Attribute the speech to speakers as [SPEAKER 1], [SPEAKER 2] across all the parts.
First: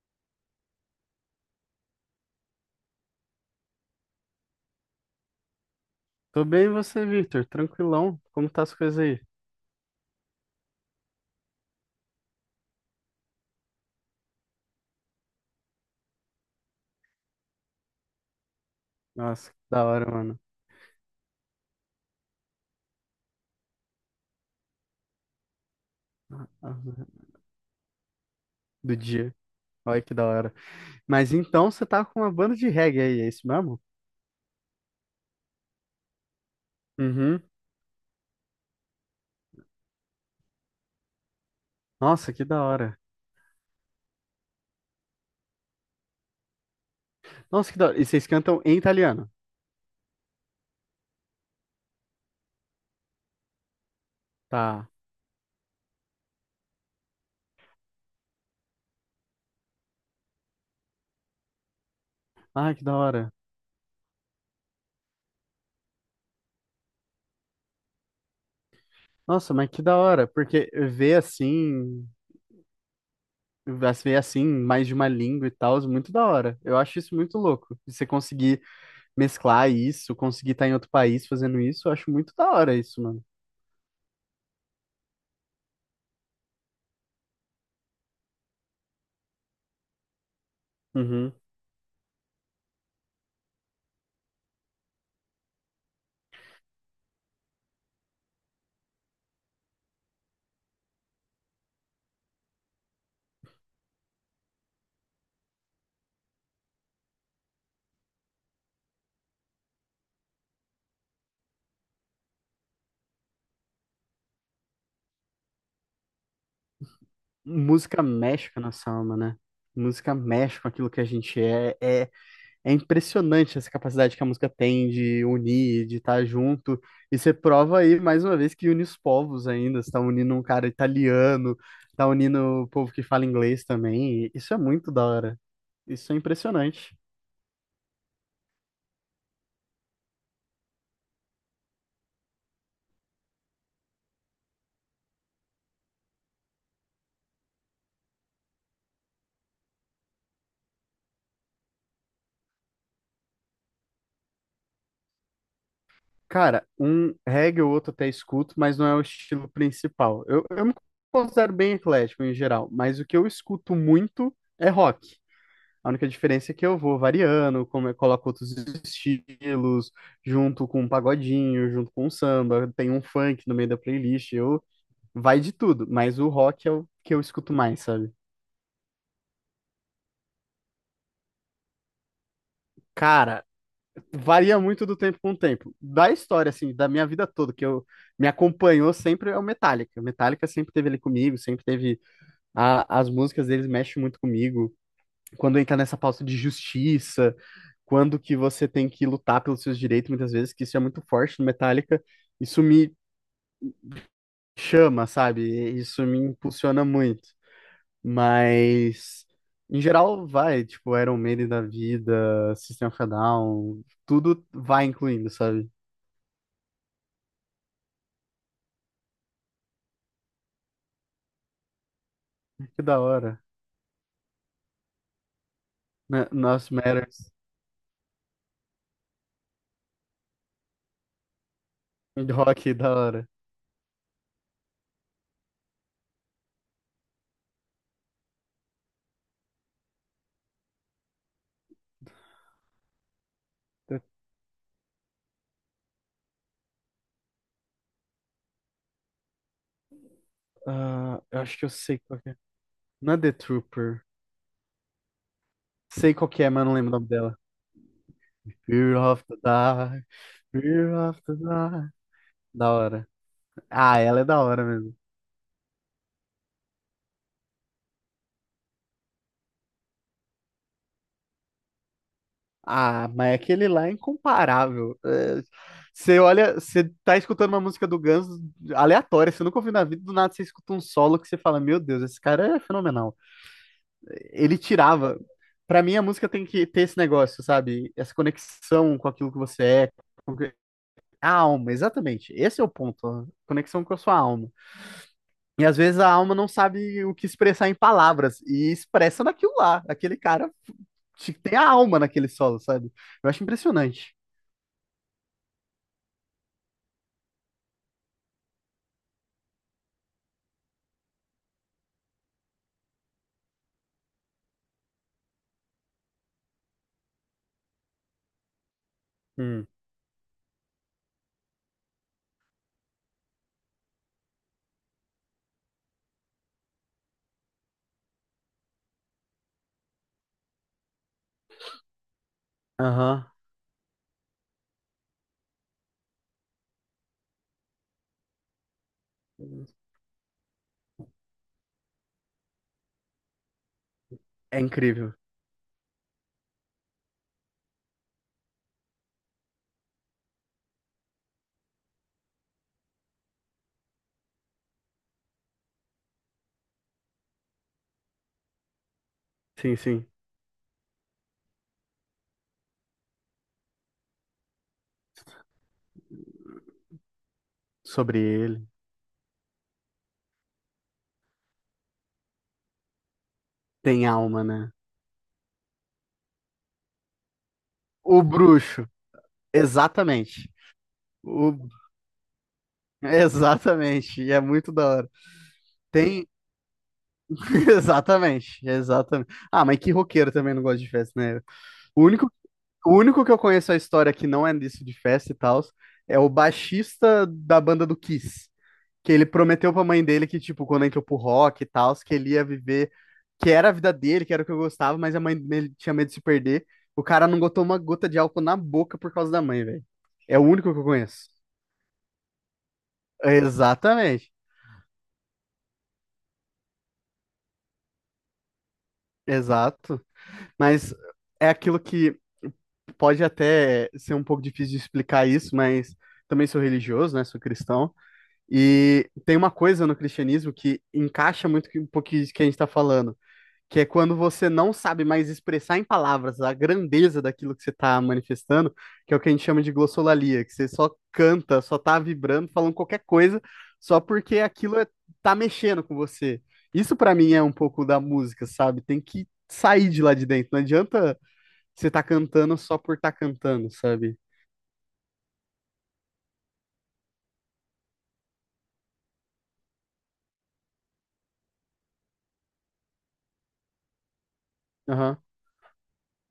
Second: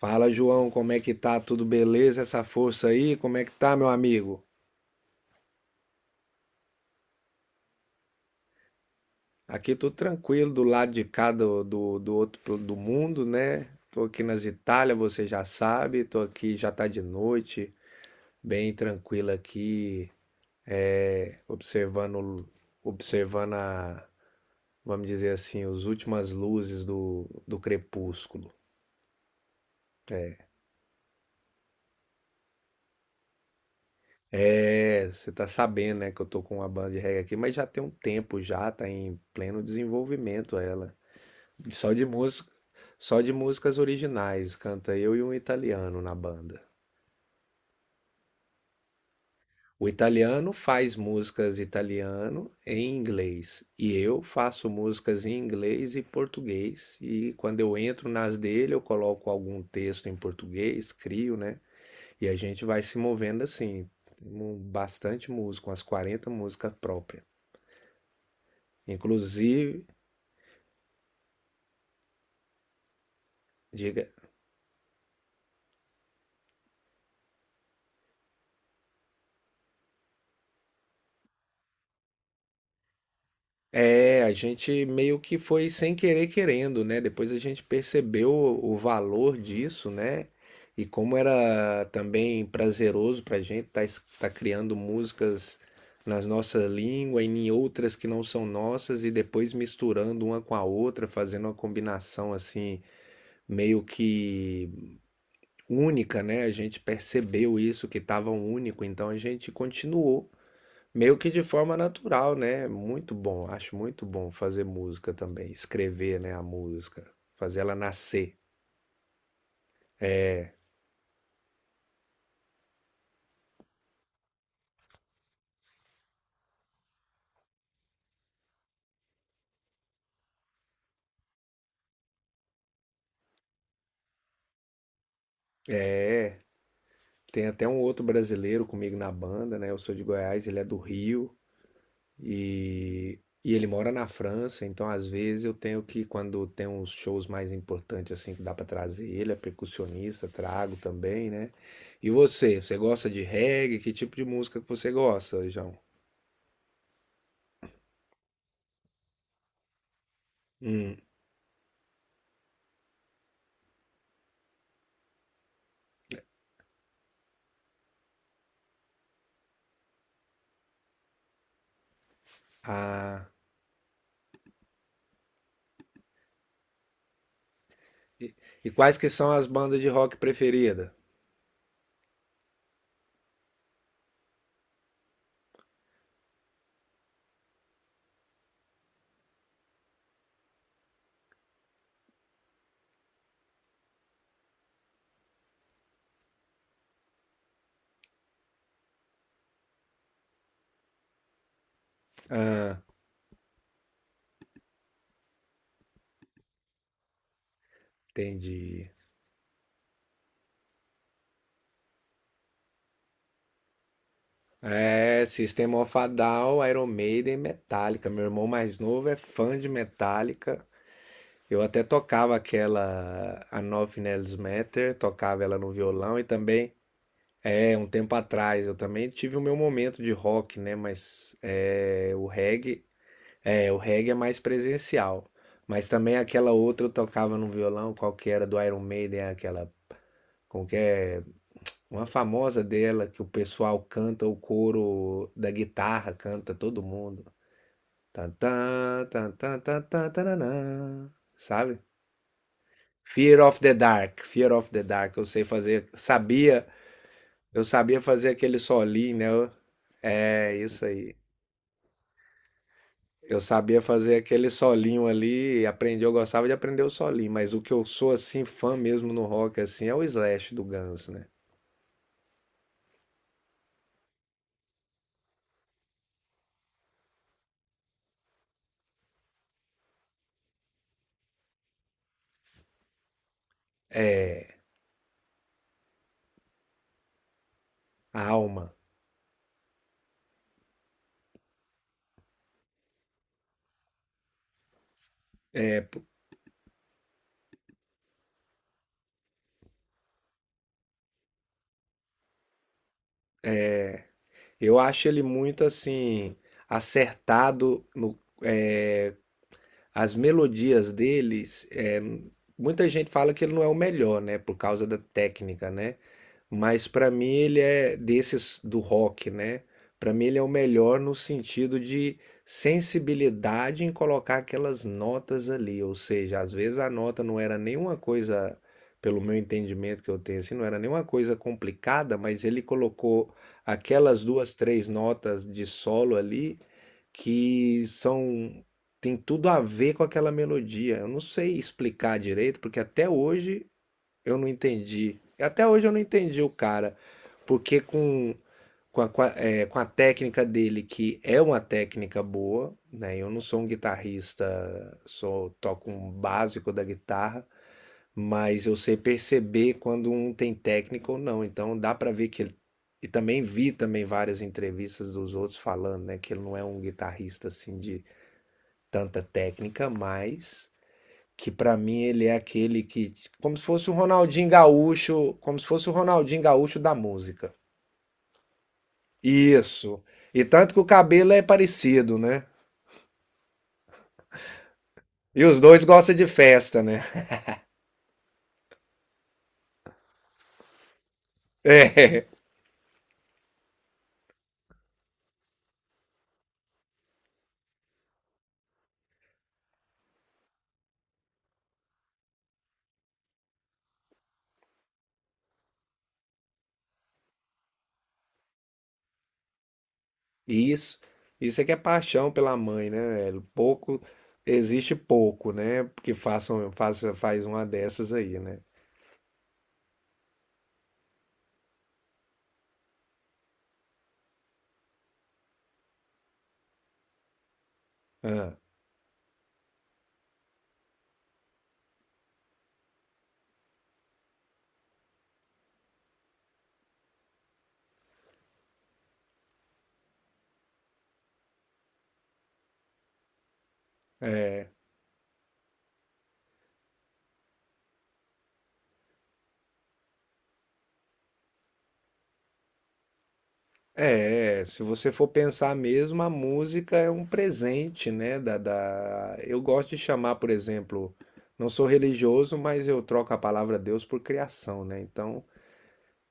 [SPEAKER 1] Fala, João, como é que tá? Tudo beleza? Essa força aí? Como é que tá, meu amigo?
[SPEAKER 2] Tô bem, e você, Victor? Tranquilão? Como tá as coisas aí?
[SPEAKER 1] Aqui tô tranquilo, do lado de cá do do mundo, né? Tô aqui nas Itália, você já sabe, tô aqui, já tá de noite, bem tranquilo
[SPEAKER 2] Nossa, que da
[SPEAKER 1] aqui,
[SPEAKER 2] hora, mano.
[SPEAKER 1] observando, observando a, vamos dizer assim, as últimas luzes do crepúsculo.
[SPEAKER 2] Do dia. Olha que da
[SPEAKER 1] É,
[SPEAKER 2] hora. Mas então você tá com uma banda de reggae aí, é isso mesmo?
[SPEAKER 1] você tá sabendo, né, que eu tô com uma banda de reggae aqui,
[SPEAKER 2] Uhum.
[SPEAKER 1] mas já tem um tempo já, tá em pleno desenvolvimento ela. Só de
[SPEAKER 2] Nossa, que
[SPEAKER 1] música,
[SPEAKER 2] da hora.
[SPEAKER 1] só de músicas originais, canta eu e um italiano na banda.
[SPEAKER 2] Nossa, que da hora. E vocês cantam em italiano?
[SPEAKER 1] O italiano faz músicas italiano em inglês e eu faço
[SPEAKER 2] Tá.
[SPEAKER 1] músicas em inglês e português. E quando eu entro nas dele, eu coloco algum texto em português, crio, né? E a gente
[SPEAKER 2] Ah,
[SPEAKER 1] vai
[SPEAKER 2] que
[SPEAKER 1] se
[SPEAKER 2] da hora.
[SPEAKER 1] movendo assim. Temos bastante música, umas 40 músicas próprias.
[SPEAKER 2] Nossa, mas que
[SPEAKER 1] Inclusive,
[SPEAKER 2] da hora. Porque
[SPEAKER 1] diga.
[SPEAKER 2] ver assim, mais de uma língua e tal, é muito da hora. Eu acho isso muito louco. E você conseguir mesclar isso, conseguir estar em outro país fazendo isso, eu acho muito da hora isso, mano.
[SPEAKER 1] A gente meio que foi sem querer querendo, né? Depois a gente percebeu o valor disso, né? E como
[SPEAKER 2] Uhum.
[SPEAKER 1] era também prazeroso pra gente estar tá criando músicas nas nossa língua e em outras que não são nossas e depois misturando uma com a outra, fazendo uma combinação assim meio que única, né? A gente percebeu isso que estava único, então a gente continuou. Meio que de forma natural, né? Muito bom, acho muito bom fazer música também, escrever, né, a música, fazer ela
[SPEAKER 2] Música
[SPEAKER 1] nascer.
[SPEAKER 2] mexe com a nossa alma, né? Música mexe com aquilo que a gente é. É, é impressionante essa capacidade que a música tem de unir, de estar junto. E você prova aí, mais uma vez, que une os povos ainda. Você tá unindo um cara italiano, tá unindo o povo que fala inglês também. Isso é muito da hora. Isso é
[SPEAKER 1] É,
[SPEAKER 2] impressionante.
[SPEAKER 1] tem até um outro brasileiro comigo na banda, né? Eu sou de Goiás, ele é do Rio e, e ele mora na França, então às vezes eu tenho que, quando tem uns shows mais importantes assim que dá pra trazer, ele é percussionista, trago também, né? E você, você gosta de reggae? Que tipo de música que você gosta, João?
[SPEAKER 2] Cara, um reggae ou outro até escuto, mas não é o estilo principal. Eu me
[SPEAKER 1] Hum,
[SPEAKER 2] considero bem eclético em geral, mas o que eu escuto muito é rock. A única diferença é que eu vou variando, como eu coloco outros estilos, junto com um pagodinho, junto com um samba, tem um
[SPEAKER 1] ah.
[SPEAKER 2] funk no meio da playlist, eu vai de tudo, mas o rock é o que eu escuto mais, sabe?
[SPEAKER 1] E, e quais que são as bandas de rock preferida?
[SPEAKER 2] Cara, varia muito do tempo com o tempo. Da história, assim, da minha vida toda, que eu me acompanhou sempre é o Metallica. O Metallica sempre teve ele comigo, sempre teve as músicas deles mexem muito comigo. Quando entra nessa pauta de justiça, quando que você tem que lutar pelos seus direitos, muitas vezes, que isso é muito forte no Metallica, isso
[SPEAKER 1] Ah,
[SPEAKER 2] me chama, sabe? Isso me impulsiona muito.
[SPEAKER 1] entendi.
[SPEAKER 2] Mas, em geral, vai, tipo, Iron Maiden da vida, System of a Down, tudo vai
[SPEAKER 1] É,
[SPEAKER 2] incluindo, sabe?
[SPEAKER 1] System of a Down, Iron Maiden, Metallica. Meu irmão mais novo é fã de Metallica. Eu até tocava
[SPEAKER 2] Que da hora.
[SPEAKER 1] aquela A Nove Nails Matter, tocava ela no violão e também,
[SPEAKER 2] Nossa, Matters,
[SPEAKER 1] é, um tempo atrás, eu também tive o meu momento de rock, né? Mas é, o
[SPEAKER 2] rock,
[SPEAKER 1] reggae,
[SPEAKER 2] da hora.
[SPEAKER 1] é, o reggae é mais presencial. Mas também aquela outra eu tocava no violão, qual que era do Iron Maiden, aquela, qualquer uma famosa dela que o pessoal canta o coro da guitarra, canta todo mundo. Tan, tan, tan, tan, tan, tan, tananã.
[SPEAKER 2] Ah, eu acho que eu
[SPEAKER 1] Sabe?
[SPEAKER 2] sei qual que é. Não é The
[SPEAKER 1] Fear of the
[SPEAKER 2] Trooper.
[SPEAKER 1] Dark, Fear of the Dark, eu sei fazer,
[SPEAKER 2] Sei qual que é, mas
[SPEAKER 1] sabia,
[SPEAKER 2] eu não lembro o nome dela.
[SPEAKER 1] eu sabia fazer aquele
[SPEAKER 2] Fear
[SPEAKER 1] solinho,
[SPEAKER 2] of
[SPEAKER 1] né?
[SPEAKER 2] the
[SPEAKER 1] Eu-
[SPEAKER 2] Dark,
[SPEAKER 1] É isso
[SPEAKER 2] Fear
[SPEAKER 1] aí.
[SPEAKER 2] of the Dark. Da hora.
[SPEAKER 1] Eu sabia
[SPEAKER 2] Ah,
[SPEAKER 1] fazer
[SPEAKER 2] ela é da
[SPEAKER 1] aquele
[SPEAKER 2] hora mesmo.
[SPEAKER 1] solinho ali, aprendi, eu gostava de aprender o solinho, mas o que eu sou assim fã mesmo no rock assim é o Slash do Guns, né?
[SPEAKER 2] Ah, mas é aquele lá é incomparável. É, você olha, você tá escutando uma música do Guns aleatória, você nunca ouviu na vida, do nada você escuta um solo que você fala, meu Deus, esse cara é fenomenal.
[SPEAKER 1] É,
[SPEAKER 2] Ele tirava. Pra mim, a música tem que ter esse negócio, sabe? Essa
[SPEAKER 1] a alma.
[SPEAKER 2] conexão com aquilo que você é. com que- A alma, exatamente. Esse é o ponto. A conexão com a sua alma. E às
[SPEAKER 1] É,
[SPEAKER 2] vezes a alma não sabe o que expressar em palavras, e expressa naquilo lá. Aquele cara tem a alma naquele solo, sabe? Eu acho impressionante.
[SPEAKER 1] eu acho ele muito assim acertado no, as melodias deles, é, muita gente fala que ele não é o melhor, né, por causa da técnica, né? Mas pra mim ele é desses do rock, né?
[SPEAKER 2] Hum.
[SPEAKER 1] Pra mim ele é o melhor no sentido de sensibilidade em colocar aquelas notas ali, ou seja, às vezes a nota não era nenhuma coisa, pelo meu entendimento que eu tenho assim, não era nenhuma coisa complicada, mas ele
[SPEAKER 2] Aham,
[SPEAKER 1] colocou aquelas duas, três notas de solo ali que são tem tudo a ver com aquela melodia. Eu não sei explicar direito, porque até hoje eu não
[SPEAKER 2] é incrível.
[SPEAKER 1] entendi. Até hoje eu não entendi o cara, porque é, com a técnica dele, que é uma técnica boa, né? Eu não sou um guitarrista, sou toco um básico da guitarra, mas eu sei perceber
[SPEAKER 2] Sim, sim.
[SPEAKER 1] quando um tem técnica ou não. Então dá para ver que ele. E também vi também várias entrevistas dos outros falando, né, que ele não é um guitarrista assim de
[SPEAKER 2] Sobre ele.
[SPEAKER 1] tanta técnica, mas que para mim ele é aquele que como se fosse o
[SPEAKER 2] Tem alma,
[SPEAKER 1] Ronaldinho
[SPEAKER 2] né?
[SPEAKER 1] Gaúcho, como se fosse o Ronaldinho Gaúcho da música.
[SPEAKER 2] O bruxo.
[SPEAKER 1] Isso. E
[SPEAKER 2] Exatamente.
[SPEAKER 1] tanto que o cabelo é
[SPEAKER 2] O...
[SPEAKER 1] parecido, né?
[SPEAKER 2] Exatamente. E é muito da hora.
[SPEAKER 1] E os dois gostam de
[SPEAKER 2] Tem.
[SPEAKER 1] festa, né?
[SPEAKER 2] Exatamente. Exatamente. Ah, mas que roqueiro também não gosta de festa, né? O
[SPEAKER 1] É.
[SPEAKER 2] único O único que eu conheço a história que não é disso de festa e tal é o baixista da banda do Kiss, que ele prometeu pra mãe dele que, tipo, quando entrou pro rock e tal, que ele ia viver, que era a vida dele, que era o que eu gostava, mas a mãe dele tinha medo de se perder. O cara não botou uma gota de álcool na boca por causa da mãe, velho. É o único que eu
[SPEAKER 1] Isso,
[SPEAKER 2] conheço.
[SPEAKER 1] isso é que é paixão pela mãe, né, velho? Pouco,
[SPEAKER 2] Exatamente,
[SPEAKER 1] existe pouco, né? Porque façam, faça, faz uma dessas aí, né?
[SPEAKER 2] exato. Mas é aquilo que pode até ser um pouco difícil de explicar isso, mas também sou religioso, né? Sou cristão.
[SPEAKER 1] Ah,
[SPEAKER 2] E tem uma coisa no cristianismo que encaixa muito com um pouquinho de que a gente está falando, que é quando você não sabe mais expressar em palavras a grandeza daquilo que você está manifestando, que é o que a gente chama de glossolalia, que você só canta, só tá vibrando, falando qualquer coisa, só porque aquilo é, tá mexendo com você. Isso para mim é um pouco da música, sabe? Tem que sair de lá de dentro. Não adianta você tá cantando só por estar tá cantando, sabe?
[SPEAKER 1] é, se você for pensar mesmo, a música é um presente, né? Da... Eu gosto de chamar, por exemplo, não sou religioso, mas eu troco a palavra Deus por criação, né?
[SPEAKER 2] Aham,
[SPEAKER 1] Então,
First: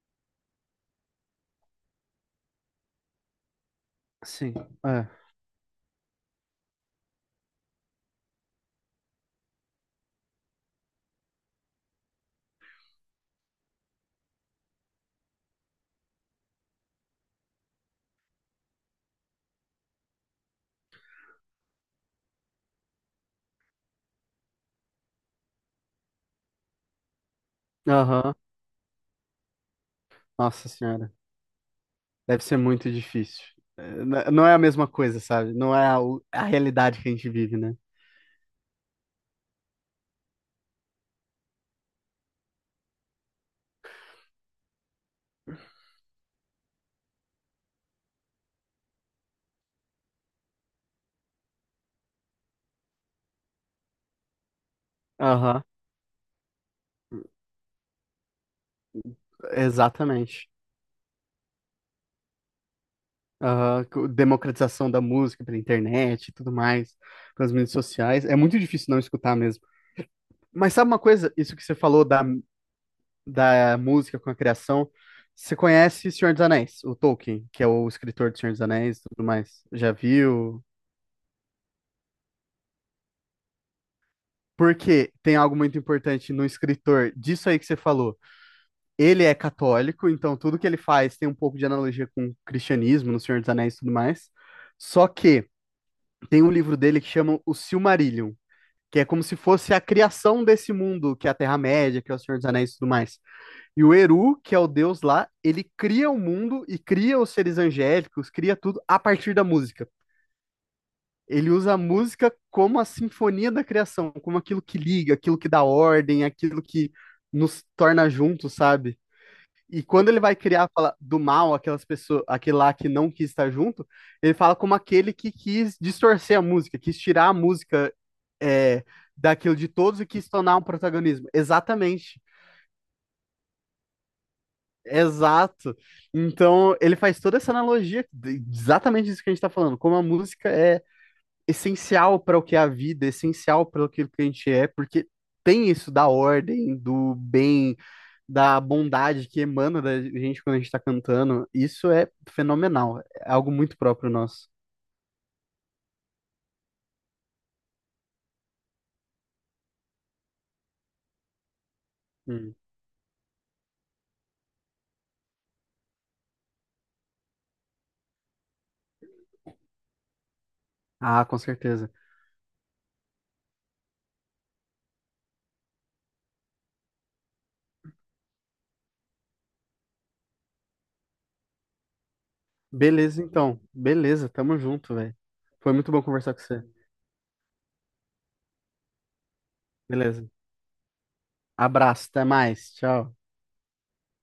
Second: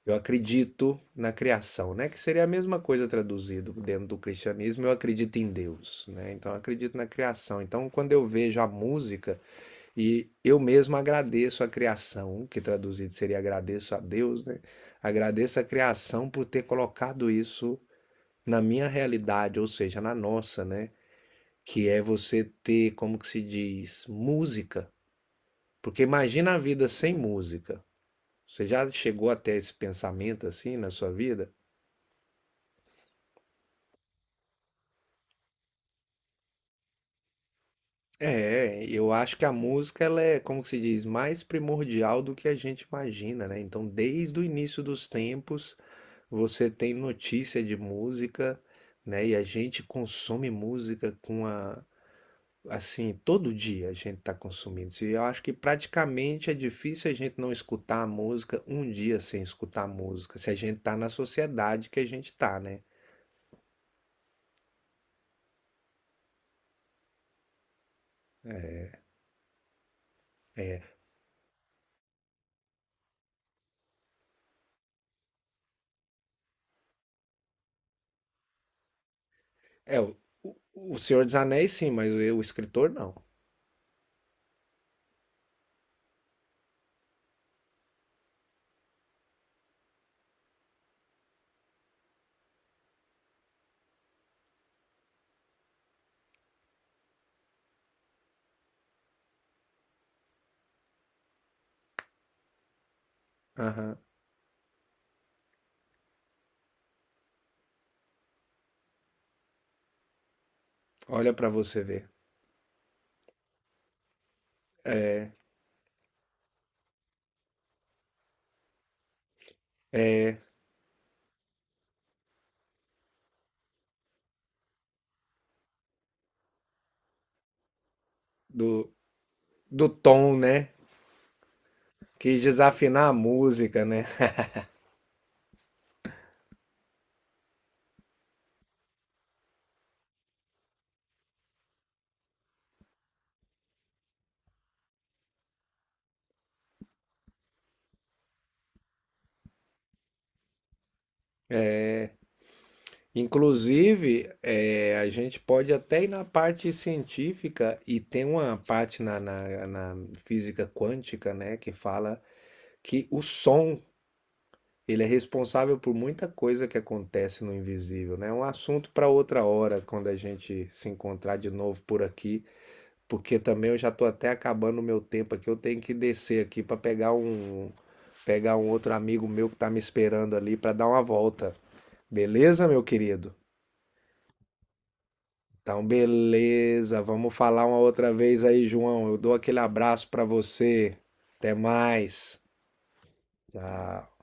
[SPEAKER 1] eu acredito na criação, né? Que seria a mesma coisa traduzido dentro do
[SPEAKER 2] sim.
[SPEAKER 1] cristianismo, eu
[SPEAKER 2] É.
[SPEAKER 1] acredito em Deus, né? Então eu acredito na criação. Então quando eu vejo a música e eu mesmo agradeço a criação, que traduzido seria agradeço a Deus, né? Agradeço a criação por ter colocado isso na minha realidade, ou seja, na nossa, né? Que é você ter, como que se diz, música. Porque imagina a vida sem música.
[SPEAKER 2] Aham,
[SPEAKER 1] Você já chegou até esse pensamento
[SPEAKER 2] nossa
[SPEAKER 1] assim na sua
[SPEAKER 2] Senhora.
[SPEAKER 1] vida?
[SPEAKER 2] Deve ser muito difícil. É, não é a mesma coisa, sabe? Não é a realidade que a gente vive, né?
[SPEAKER 1] É, eu acho que a música ela é, como que se diz, mais primordial do que a gente imagina, né? Então, desde o início dos tempos, você tem notícia de música, né? E a gente consome música com a, assim, todo dia a gente está consumindo. Se eu acho que
[SPEAKER 2] Aham,
[SPEAKER 1] praticamente é difícil a gente não escutar a música um dia sem escutar a música,
[SPEAKER 2] exatamente.
[SPEAKER 1] se a gente tá na sociedade que a gente tá, né?
[SPEAKER 2] Aham, democratização da música pela internet e tudo mais, pelas mídias sociais. É muito difícil não escutar mesmo. Mas sabe uma coisa? Isso que você falou da música com a criação. Você conhece Senhor dos Anéis, o Tolkien, que é o escritor do Senhor dos Anéis e tudo mais. Já
[SPEAKER 1] É, o
[SPEAKER 2] viu?
[SPEAKER 1] o Senhor dos Anéis sim, mas o escritor não.
[SPEAKER 2] Porque tem algo muito importante no escritor disso aí que você falou. Ele é católico, então tudo que ele faz tem um pouco de analogia com o cristianismo, no Senhor dos Anéis e tudo mais. Só que tem um livro dele que chama O Silmarillion, que é como se fosse a criação desse mundo, que é a Terra-média, que é o Senhor dos Anéis e tudo mais. E o
[SPEAKER 1] Aham.
[SPEAKER 2] Eru, que é o deus lá, ele cria o mundo e cria os seres angélicos, cria tudo a partir da música.
[SPEAKER 1] Olha para
[SPEAKER 2] Ele usa a
[SPEAKER 1] você ver.
[SPEAKER 2] música como a sinfonia da criação, como aquilo que liga, aquilo que dá ordem, aquilo que nos torna juntos, sabe? E quando ele vai criar, fala do mal, aquelas pessoas, aquele lá que não quis estar junto, ele fala como aquele que quis distorcer a música, quis tirar a música é,
[SPEAKER 1] do,
[SPEAKER 2] daquilo de
[SPEAKER 1] do
[SPEAKER 2] todos e quis
[SPEAKER 1] tom,
[SPEAKER 2] tornar um
[SPEAKER 1] né?
[SPEAKER 2] protagonismo. Exatamente.
[SPEAKER 1] Quis desafinar a música, né?
[SPEAKER 2] Exato. Então, ele faz toda essa analogia, exatamente isso que a gente tá falando, como a música é essencial para o que é a vida, essencial para aquilo que a gente é, porque tem isso da ordem, do bem, da bondade que emana da gente quando a gente tá cantando, isso é fenomenal. É algo muito próprio
[SPEAKER 1] Inclusive,
[SPEAKER 2] nosso.
[SPEAKER 1] é a gente pode até ir na parte científica e tem uma parte na física quântica, né, que fala
[SPEAKER 2] Hum.
[SPEAKER 1] que o som ele é responsável por muita coisa que acontece no invisível, né? É um assunto para outra hora, quando a gente se
[SPEAKER 2] Ah,
[SPEAKER 1] encontrar
[SPEAKER 2] com
[SPEAKER 1] de novo
[SPEAKER 2] certeza.
[SPEAKER 1] por aqui. Porque também eu já tô até acabando o meu tempo aqui. Eu tenho que descer aqui para pegar um outro amigo meu que tá me esperando ali para dar uma volta. Beleza, meu
[SPEAKER 2] Beleza,
[SPEAKER 1] querido?
[SPEAKER 2] então. Beleza, tamo junto, velho. Foi
[SPEAKER 1] Então,
[SPEAKER 2] muito bom conversar com você.
[SPEAKER 1] beleza. Vamos falar uma outra vez aí, João. Eu dou aquele abraço para
[SPEAKER 2] Beleza.
[SPEAKER 1] você. Até
[SPEAKER 2] Abraço, até
[SPEAKER 1] mais.
[SPEAKER 2] mais. Tchau.
[SPEAKER 1] Tchau.